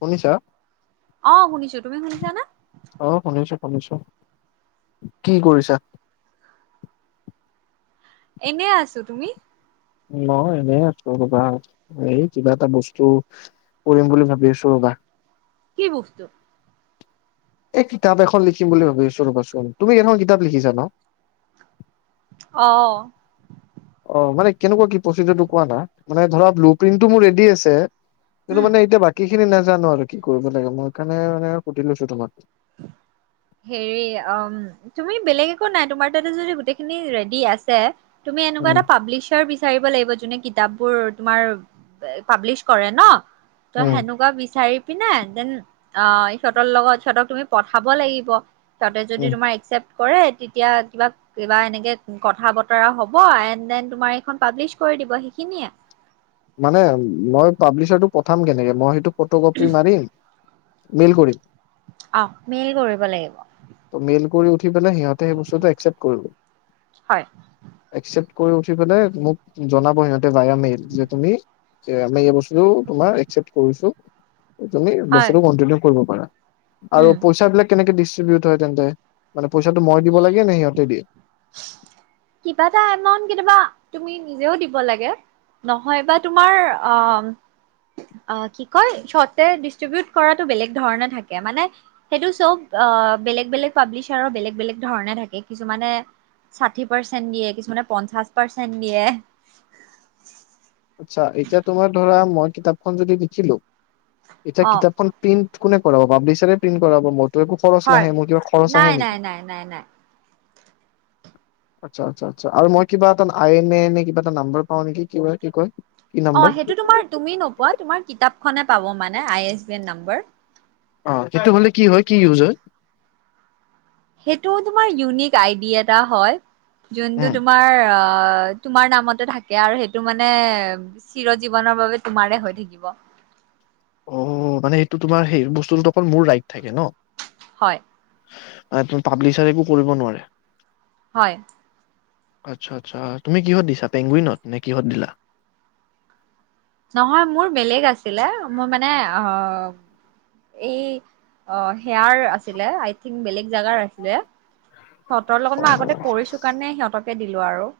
শুনিছা? অহ শুনিছোঁ, তুমি শুনিছানে? শুনিছোঁ, কি কৰিছা? এনে আছো, তুমি? মই এনেই আছো ৰবা, এই কিবা এটা বস্তু কৰিম বুলি ভাবি আছো ৰবা। কি বস্তু? এই কিতাপ এখন লিখিম বুলি ভাবি আছো ৰবাচোন, তুমি এখন কিতাপ লিখিছা ন? অহ। অ মানে কেনেকুৱা কি প্ৰচিজৰটো কোৱা না, মানে ধৰা ব্লু প্ৰিণ্টটো মোৰ ৰেডি আছে। কিন্তু উম মানে এতিয়া বাকী খিনি নেজানো আৰু কি কৰিব লাগে, মই কাৰণে মানে সুধি লৈছো তোমাক। হেৰি অম তুমি বেলেগ একো নাই, তোমাৰ তাতে যদি গোটেইখিনি ৰেডি আছে তুমি এনেকুৱা উম, এটা পাবলিছাৰ বি বিচাৰিব লাগিব যোনে কিতাপবোৰ তুমাৰ পাব্লিচ কৰে ন। ত উম, সেনেকুৱা বিচাৰি পিনে দেন অ ইহঁতৰ লগত চতক তুমি পঠাব লাগিব। তাতে যদি উম। তোমাৰ একচেপ্ট কৰে তেতিয়া কিবা- কিবা এনেকে কথা বতৰা হব এন দেন তোমাৰ এইখন পাব্লিছ কৰি দিব সেইখিনিয়ে। মানে মই পাব্লিচাৰটো পঠাম কেনেকে মই সেইটো ফটো কপি মাৰি মেইল কৰিম। আহ, মেইল কৰিব লাগিব। মেইল কৰি কৰিপেলাই সিহঁতে সেই বস্তুটো একচেপ্ট কৰিব, হয় একচেপ্ট কৈ উঠি পেলাই মোক জনাব সিহঁতে বায়া মেইল যে তুমি আমি এই বস্তুটো তোমাৰ একচেপ্ট কৰিছো। তুমি হয় বছৰটো কন্টিনিউ কৰিব পাৰা আৰু উম পইচা বিলাক কেনেকে দিছে [unintelligible] হয় তেন্তে মানে পইচাটো মই দিব লাগে নে সিহঁতে দিয়ে? কিবা এটা একাউণ্ট কেতিয়াবা তুমি নিজেও দিব লাগে, নহয় বা তোমাৰ অ' - অ' কি কয় চৰ্টকে ডিষ্ট্ৰিবিউট কৰাটো বেলেগ ধৰণে থাকে মানে সেইটো চব আহ বেলেগ - বেলেগ পাব্লিচাৰৰ বেলেগ বেলেগ ধৰণে থাকে কিছুমানে চা পাৰ্চেন্ট দিয়ে কিছুমানে পঞ্চাশ পাৰ্চেন্ট দিয়ে। [inaudible] আচ্ছা, এতিয়া তোমাৰ ধৰা মই কিতাপখন যদি লিখিলো এতিয়া অ কিতাপখন প্ৰিন্ট কোনে কৰাব পাব্লিচাৰে প্ৰিণ্ট কৰাব মো একো খৰচ হয় নাহে মোৰ কিবা খৰচ নাই আহে নাই নেকি! নাই নাই নাই আচ্ছা আচ্ছা আচ্ছা আৰু মই কিবা এটা আই এনে এ কিবা এটা নাম্বাৰ পাও নেকি কিবা কি কয়? ! অ সেইটো তোমাৰ তুমি নোপোৱা তোমাৰ কিতাপ খনে পাব মানে আই এছ বি ৰ নাম্বৰ অহ্ সেইটো হলে কি হয় কি ইউজ হয়? সেইটো তোমাৰ ইউনিক আইডি এটা হয়। যোনটো উম তোমাৰ অ অ তোমাৰ নামতে থাকে আৰু সেইটো মানে চিৰ জীৱনৰ বাবে তোমাৰে হৈ থাকিব। অ মানে সেইটো তোমাৰ সেই বস্তুটোত অকল মোৰ ৰাইট থাকে ন। হয়। পাব্লিচাৰে একো কৰিব নোৱাৰে! ! হয়। আচ্ছা আচ্ছা তুমি কিহত দিছা পেংগুইনত নে কিহত দিলা? নহয় মোৰ বেলেগ আছিলে মোৰ মানে এই সেয়াৰ আছিল আই থংক বেলেগ জগাৰ আছিল। সিহঁতৰ লগত মই অ' আগতে কৰিছো কাৰণে সিহঁতক দিলো আৰু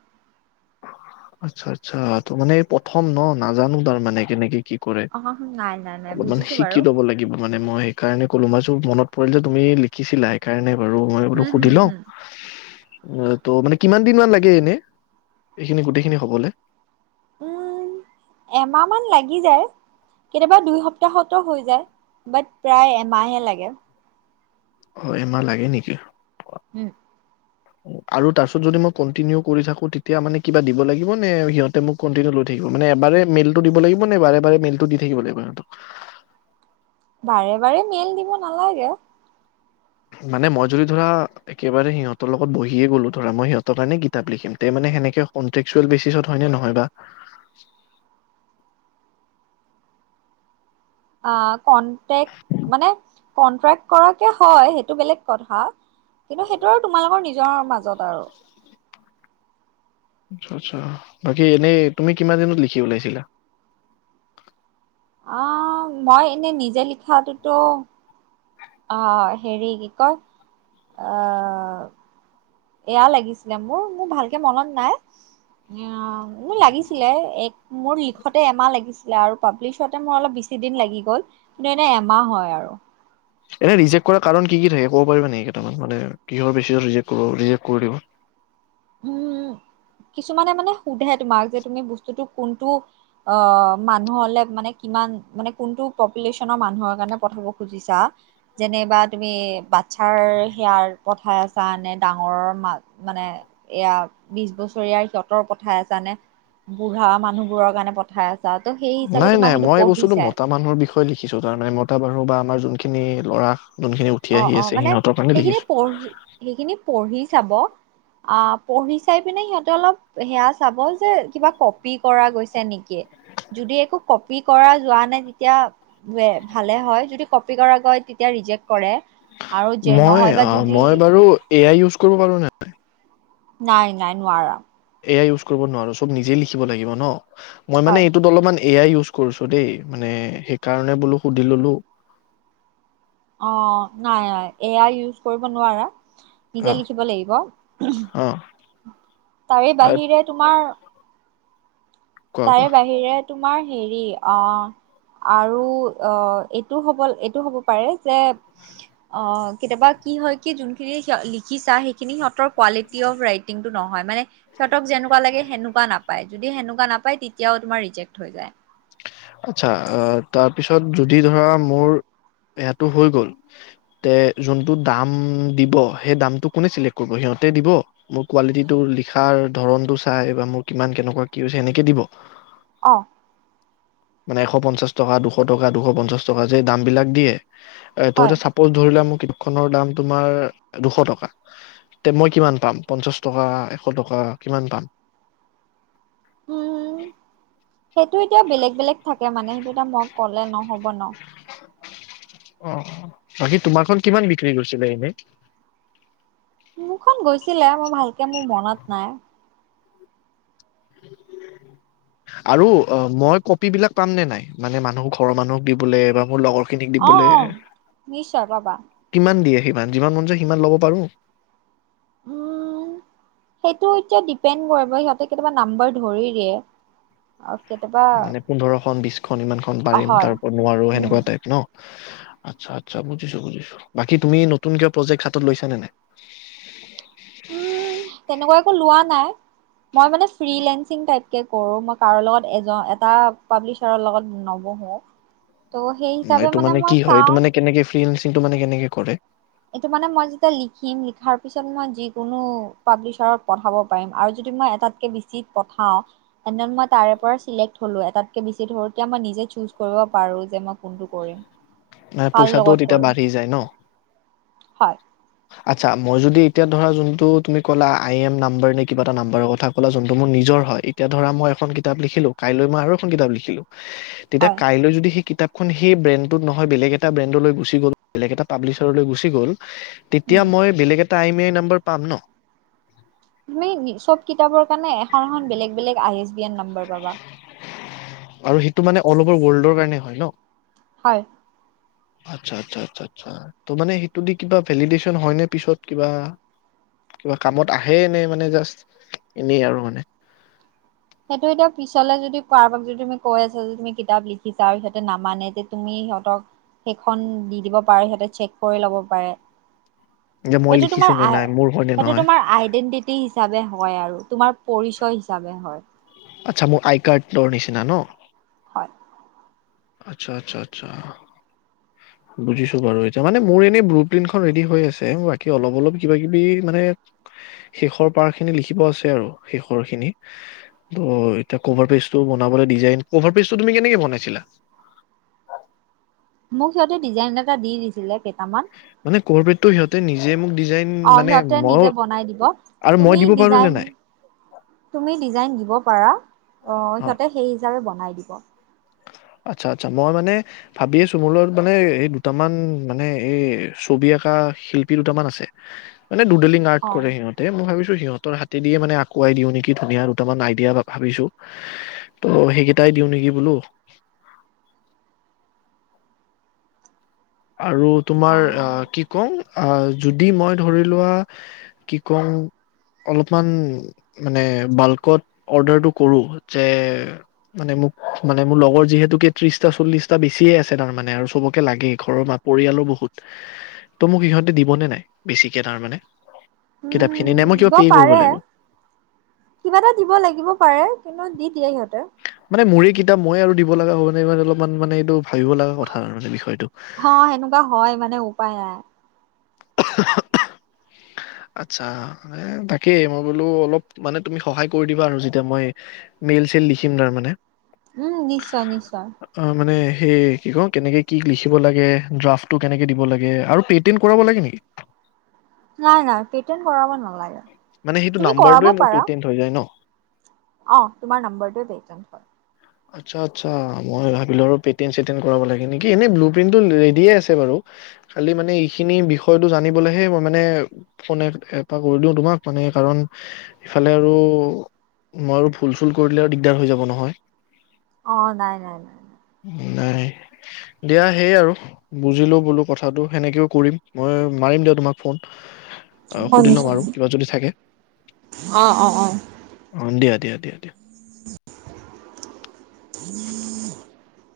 আচ্ছা আচ্ছা ত মানে প্ৰথম ন নাজানো তাৰ মানে কেনেকে কি। অ নাই নাই নাই অলপমান বুজিছো শিকি বাৰু লব লাগিব মানে মই সেইকাৰণে, কলো মই মনত পৰিল যে তুমি লিখিছিলা সেই কাৰণে, বাৰু মই এইবাতো হম সুধি হম লওঁ, হম উ ত মানে কিমান দিন মমান লাগে এনে, এইখিনি গোটেইখিনি হবলে। উম এমাহ মান লাগি যায় কেতিয়াবা দুই সপ্তাহতো হৈ যায় বাট প্ৰায় এমাহে লাগে। অ এমা লাগে নেকি। উম, আৰু তাৰপিছত যদি মই কন্টিনিউ কৰি থাকো তেতিয়া মানে কিবা দিব লাগিব নে সিহঁতে মোক কন্টিনিউ লৈ থাকিব মানে এবাৰে মেইলটো দিব লাগিব নে বাৰে বাৰে মেইলটো দি থাকিব লাগিব সিহতক, বাৰে বাৰে মেল দিব নালাগে। মানে মই যদি ধৰা একেবাৰে সিহঁতৰ লগত বহিয়ে গ'লো ধৰা মই সিহঁতৰ কাৰণে কিতাপ লিখিম তে মানে সেনেকে কনট্ৰেকচুৱেল বেচিচত হয়নে নহয় বা। আ কনটেক মানে, কন্ট্ৰেক্ট কৰাকে হয় সেইটো বেলেগ কথা। কিন্তু সেইটো আৰু তোমালোকৰ নিজ নিজৰ মাজত। তাও। আচ্ছা বাকী এনেই তুমি কিমান দিনত লিখি ওলাইছিলা। আ মই এনে নিজে লিখাটোত অ হেৰি কি কয় আ এয়া লাগিছিলে মোৰ মোৰ ভালকে মনত নাই। এয়াও মোৰ লাগিছিলে এক মোৰ লিখতে এমাহ লাগিছিলে আৰু পাব্লিছতে মোৰ অলপ বেছি দিন লাগি গল কিন্তু এনে এমাহ হয় আৰু। এনে ৰিজেক কৰা কাৰণ কি কি থাকে ক'ব পাৰিব নেকি কেটামান মানে কিহৰ বেছিকত ৰিজেক কৰিব ৰিজেক কৰি দিব। উম কিছুমানে মানে সোধে তোমাক যে তুমি বস্তুটো কোনটো অ মানুহলে মানে কিমান মানে কোনটো পপুলেশ্যনৰ মানুহৰ কাৰণে পঠাব খুজিছা। যেনেবা তুমি বাচ্ছাৰ সেয়াৰ পঠাই আছা নে ডাঙৰ মা মানে এয়া বিশ বছৰীয়া সিহঁতৰ পঠাই আছ নে বুঢ়া মানুহবোৰৰ কাৰণে পঠাই আছ নাই নাই মই এই বস্তুটো মতা মানুহৰ বিষয়ে লিখিছো তাৰ মানে মতা বাৰো বা আমাৰ যোনখিনি ল'ৰা যোনখিনি উঠি অ আহি অ আছে মানে সিহঁতৰ কাৰণে সেইখিনি লিখিছো। পঢ়ি সেইখিনি পঢ়ি চাব আহ পঢ়ি চাই পিনে সিহঁতে অলপ সেয়া চাব যে কিবা কপি কৰা গৈছে নেকি যদি একো কপি কৰা যোৱা নাই তেতিয়া যে ভালে হয় যদি কপি কৰাগৈ তেতিয়া ৰিজেক্ট কৰে। আৰু যে মই নহয় বা আ যদি মই বাৰু এ আই ইউছ কৰিব পাৰো নে নাই? নাই নাই নোৱাৰা। এয়া ইউজ কৰিব নোৱাৰোঁ চব নিজেই লিখিব লাগিব ন। মই মানে হয় এইটোত অলপমান এ য়াই ইউজ কৰিছো দেই, মানে সেইকাৰণে বোলো সুধি ললো। অ নাই নাই এ আই ইউজ কৰিব নোৱাৰা। অ নিজে লিখিব লাগিব উহো, অ তাৰে বাহিৰে তোমাৰ কোৱা তাৰে কোৱা বাহিৰে তোমাৰ হেৰি অঁ আৰু অ এইটো হব এইটো হ'ব পাৰে যে অ কেতিয়াবা কি হয় কি যোনখিনি লিখিছা সেইখিনি সিহঁতৰ কোৱালিটি অফ ৰাইটিংটো নহয় মানে সিহঁতক যেনেকুৱা লাগে সেনেকুৱা নাপায়। যদি সেনেকুৱা নাপ পায় তেতিয়াও তোমাৰ ৰিজেক্ত হৈ যায়। আচ্ছা অ তাৰপিছত যদি ধৰা মোৰ সেইটো হৈ গল, তে যোনটো দাম দিব সেই দামটো কোনে চিলেক কৰিব? সিহঁতে দিব মোৰ কোৱালিটিটো লিখাৰ ধৰণটো চাই বা মোৰ কিমান কেনেকুৱা কি হৈছে সেনেকে দিব? অ। মানে এশ পঞ্চাশ টকা, দুশ টকা, দুশ পঞ্চাশ টকা যে দাম বিলাক দিয়ে এ হয় তহতে চাপোজ ধৰি লোৱা মোক কিতাপ খনৰ দাম তোমাৰ দুশ টকা, তে মই কিমান পাম? পঞ্চাশ টকা, এশ টকা কিমান পাম? উম সেইটো এতিয়া বেলেগ বেলেগ থাকে মানে সেইটো এতিয়া মই ক'লে নহ'ব ন। অহ, বাকী তোমাৰখন কিমান বিক্ৰী কৰিছিলে এনেই? মোৰখন গৈছিলে মই ভালকে মোৰ মনত নাই। আৰু অ মই কপী বিলাক পাম নে নাই? মানে মানুহ ঘৰৰ মানুহক দিবলে বা মোৰ লগৰ খিনিক অ' দিবলে অ' নিশ্চয় পাবা। কিমান দিয়ে সিমান যিমান মন যায় সিমান ল'ব পাৰো। উম, সেইটো এতিয়া ডিপেণ্ড কৰিব সিহঁতে কেতিয়াবা নাম্বাৰ ধৰি দিয়ে। কেতিয়াবা মানে পোন্ধৰখনন বিশখনন ইমানখন পাৰিম হয় তাৰ ওপৰত নোৱাৰো উম সেনেকুৱা টাইপ ন? আচ্ছা- আচছা বুজিছো- বুজিছো বাকী তুমি নতুন কৰে প্ৰজেক্ট হাতত লৈছা নে নাই? উম, তেনেকুৱা একো লোৱা নাই। মই মানে ফ্ৰিলেঞ্চিন টাইপকে কৰো, মই কাৰো লগত এজ-এটা পাব্লিছাৰৰ লগত নবহো। ত' সেই না হিচাপে এইটো মানে মই কি হয়? এইটো চাওঁ মানে কেনেকে ফ্ৰি এইটো মানে কেনেকে কৰে? এইটো মানে মই যেতিয়া লিখিম লিখাৰ পিছত মই যি কোনো পাব্লিছাৰত পঠাব পাৰিম আৰু যদি মই এটাতকে বেছি পথাও, তেন্তে মই তাৰে পৰা ছিলেক্ট হলোঁ। এটাতকে বেছি ধৰো তেতিয়া মই নিজে চুজ কৰিব পাৰোঁ, যে মই কোনটো কৰিম। না কাৰ পইচাটোও লগত তেতিয়া কৰিম বাঢ়ি যায় ন'? হয়। আচ্ছা মই যদি এতিয়া ধৰা যোনটো তুমি ক'লা আই এম নাম্বাৰ নে, কিবা এটা নাম্বাৰৰ কথা ক'লা, যোনটো মোৰ নিজৰ হয়। এতিয়া ধৰা মই এখন কিতাপ লিখিলো কাইলৈ মই আৰু এখন কিতাপ লিখি তেতিয়া হয় কাইলৈ যদি সেই কি [unintelligible] ব্ৰেনটোত ন হয় বেলেগ এটা ব্ৰেণ্ডলৈ গুচি গ'ল, বেলেগ এটা পাব্লিছাৰলৈ গুচি গ'ল তেতিয়া উম মই বেল টাইমে নম্বৰ পাম ন'? [unintelligible] চব কিতাপৰ কাৰণে এখন এখন বেলেগ বেলেগ আ এন নম্বাৰ পাবা আৰু সেইটো মানে অ'ল অভাৰ ৱৰ্ল্ডৰ কাৰণে হয় ন'? হয়। আচ্ছা আচ্ছা আচ্ছা আচ্ছা আচ্ছা। টো মানে সেইটো দি কিবা ভেলিদেচন হয় নে পিছত? কিবা, কিবা কামত আহে নে? মানে যষ্ট এনে আৰু মানে। সেইটো এতিয়া পিছলে যদি কাৰোবাক যদি তুমি কৈ আছা যে তুমি কিতাপ লিখিছা আৰু সিহঁতে নামানে যে তুমি সিহঁতক সেইখন দি দিব পাৰা সিহঁতে চেক কৰি ল'ব পাৰে। যে মই সেইটো লিখিছো তোমাৰ নে আই, নাই মোৰ হয় নে সেইটো নহয় তোমাৰ আইডেন্টিটি হিচাপে হ হয় আৰু তোমাৰ পৰিচয় হিচাপে হয়। আচ্ছা মোৰ আই কাৰ্ডৰ নিচিনা ন'? হয়। আচ্ছা আচ্ছা আচ্ছা, বুজিছো বাৰু এতিয়া মানে মোৰ এনেই ব্লু প্ৰিন্টখন ৰেডি হৈ আছে, বাকী অলপ অলপ কিবা কিবি মানে। শেষৰ পাৰ খিনি লিখিব আছে আৰু শেষৰ খিনি। অ', এতিয়া কভাৰ পেজটো বনাবলৈ ডিজাইন, কভাৰ পেজটো তুমি কেনেকে বনাইছিলা? মোক সিহঁতে ডিজাইন এটা দি দিছিলে। তামাম। মানে কভাৰ পেজটো সিহঁতে নিজে মোক ডিজাইন অ', মানে সিহঁতে মইও নিজে বনাই দিব। আৰু মই তুমি দিব পাৰো নে ডিজাইন, নাই তুমি ডিজাইন দিব পাৰা। অ', সিহঁতে সেই হিচাপে বনাই দিব। আচ্ছা আচ্ছা মই মানে ভাবি আছো মোৰ লগত মানে এই দুটামান মানে এই ছবি আঁকা শিল্পী দুটামান আছে। মানে দুডেলিং আৰ্ট অ কৰে সিহঁতে মোক সিহঁতৰ হাতে দিয়ে মানে আকুৱাই দিও নেকি। ধুনীয়া দুটামান আইডিয়া ভাবিছো ত' সেইকেইটাই দিও নেকি বোলো। আৰু তোমাৰ অ, কি কও অ, যদি মই ধৰি লোৱা কি কম অলপমান মানে বাল্কত অৰ্ডাৰটো কৰো যে মানে মোক মানে মোৰ লগৰ যিহেতুকে ত্ৰিশটা চল্লিশটা বেছিয়ে আছে তাৰমানে আৰু চবকে লাগে ঘৰৰ ম-পৰিয়ালৰ বহুত ত' মোক ইহঁতে দিবনে নাই? বেছিকে তাৰমানানে। উম, দিব পাৰে, কিবা এটা দিব লাগিব পাৰে। কিন্তু দি দিয়ে সিহঁতে। নাই মোৰে কিতাপ, মই আৰু দিব লগা হ'বানে মানে অলপমান মানে ভাবিব লগা কথা আৰু মানে বিষয়টো হ, সেনেকুৱা হয় মানে উপায় আৰ। আচ্ছা তাকেই মই বোলো অলপ মানে তুমি সহায় কৰি দিবা আৰু যেতিয়া মই মেইল চেল লিখিম তাৰ মানে উম নিশ্চয় নিশ্চয় মানে সেই কি ক কেনেকে কি লিখিব লাগে ড্ৰাফট টো কেনেকে দিব লাগে আৰু পেটেণ্ট কৰাব লাগে নেকি [unintelligible] নাই নাই পেটেন কৰাব নালাগে মানে সেইটো তুমি কৰাব নাম্বাৰটোৱে মোৰ পাৰা পেটিম হৈ যায় ন অ তোমাৰ নম্বৰটো দে ঘ আচ্ছা আচ্ছা মই ভাবিলো আৰু পেটিয়েম চেটন কৰাব লাগে নেকি এনে ব্লু প্ৰিন্টটো ৰেডিয়ে আছে বাৰু খালি মানে এইখিনি বিষয়টো জানিবলৈহে মই মানে ফোন এপ কৰিলওঁ তোমাক মানে কাৰণ ইফালে আৰু মই আৰু ভুল চুল কৰিলে আৰু দিগদাৰ হৈ যাব নহয় অ, নাই, নাই, নাই ন নাই দিয়া সেই আৰু বুজিলোও বোলো কথাটো সেনেকেও কৰিম মই মাৰিম দিয়া তোমাক ফোন অ অ, সুধি লম নিশ্চয় আৰু কিবা যদি থাকে অ, অ, অ, অ দিয়া দিয়া- দিয়া দিয়া। [inaudible]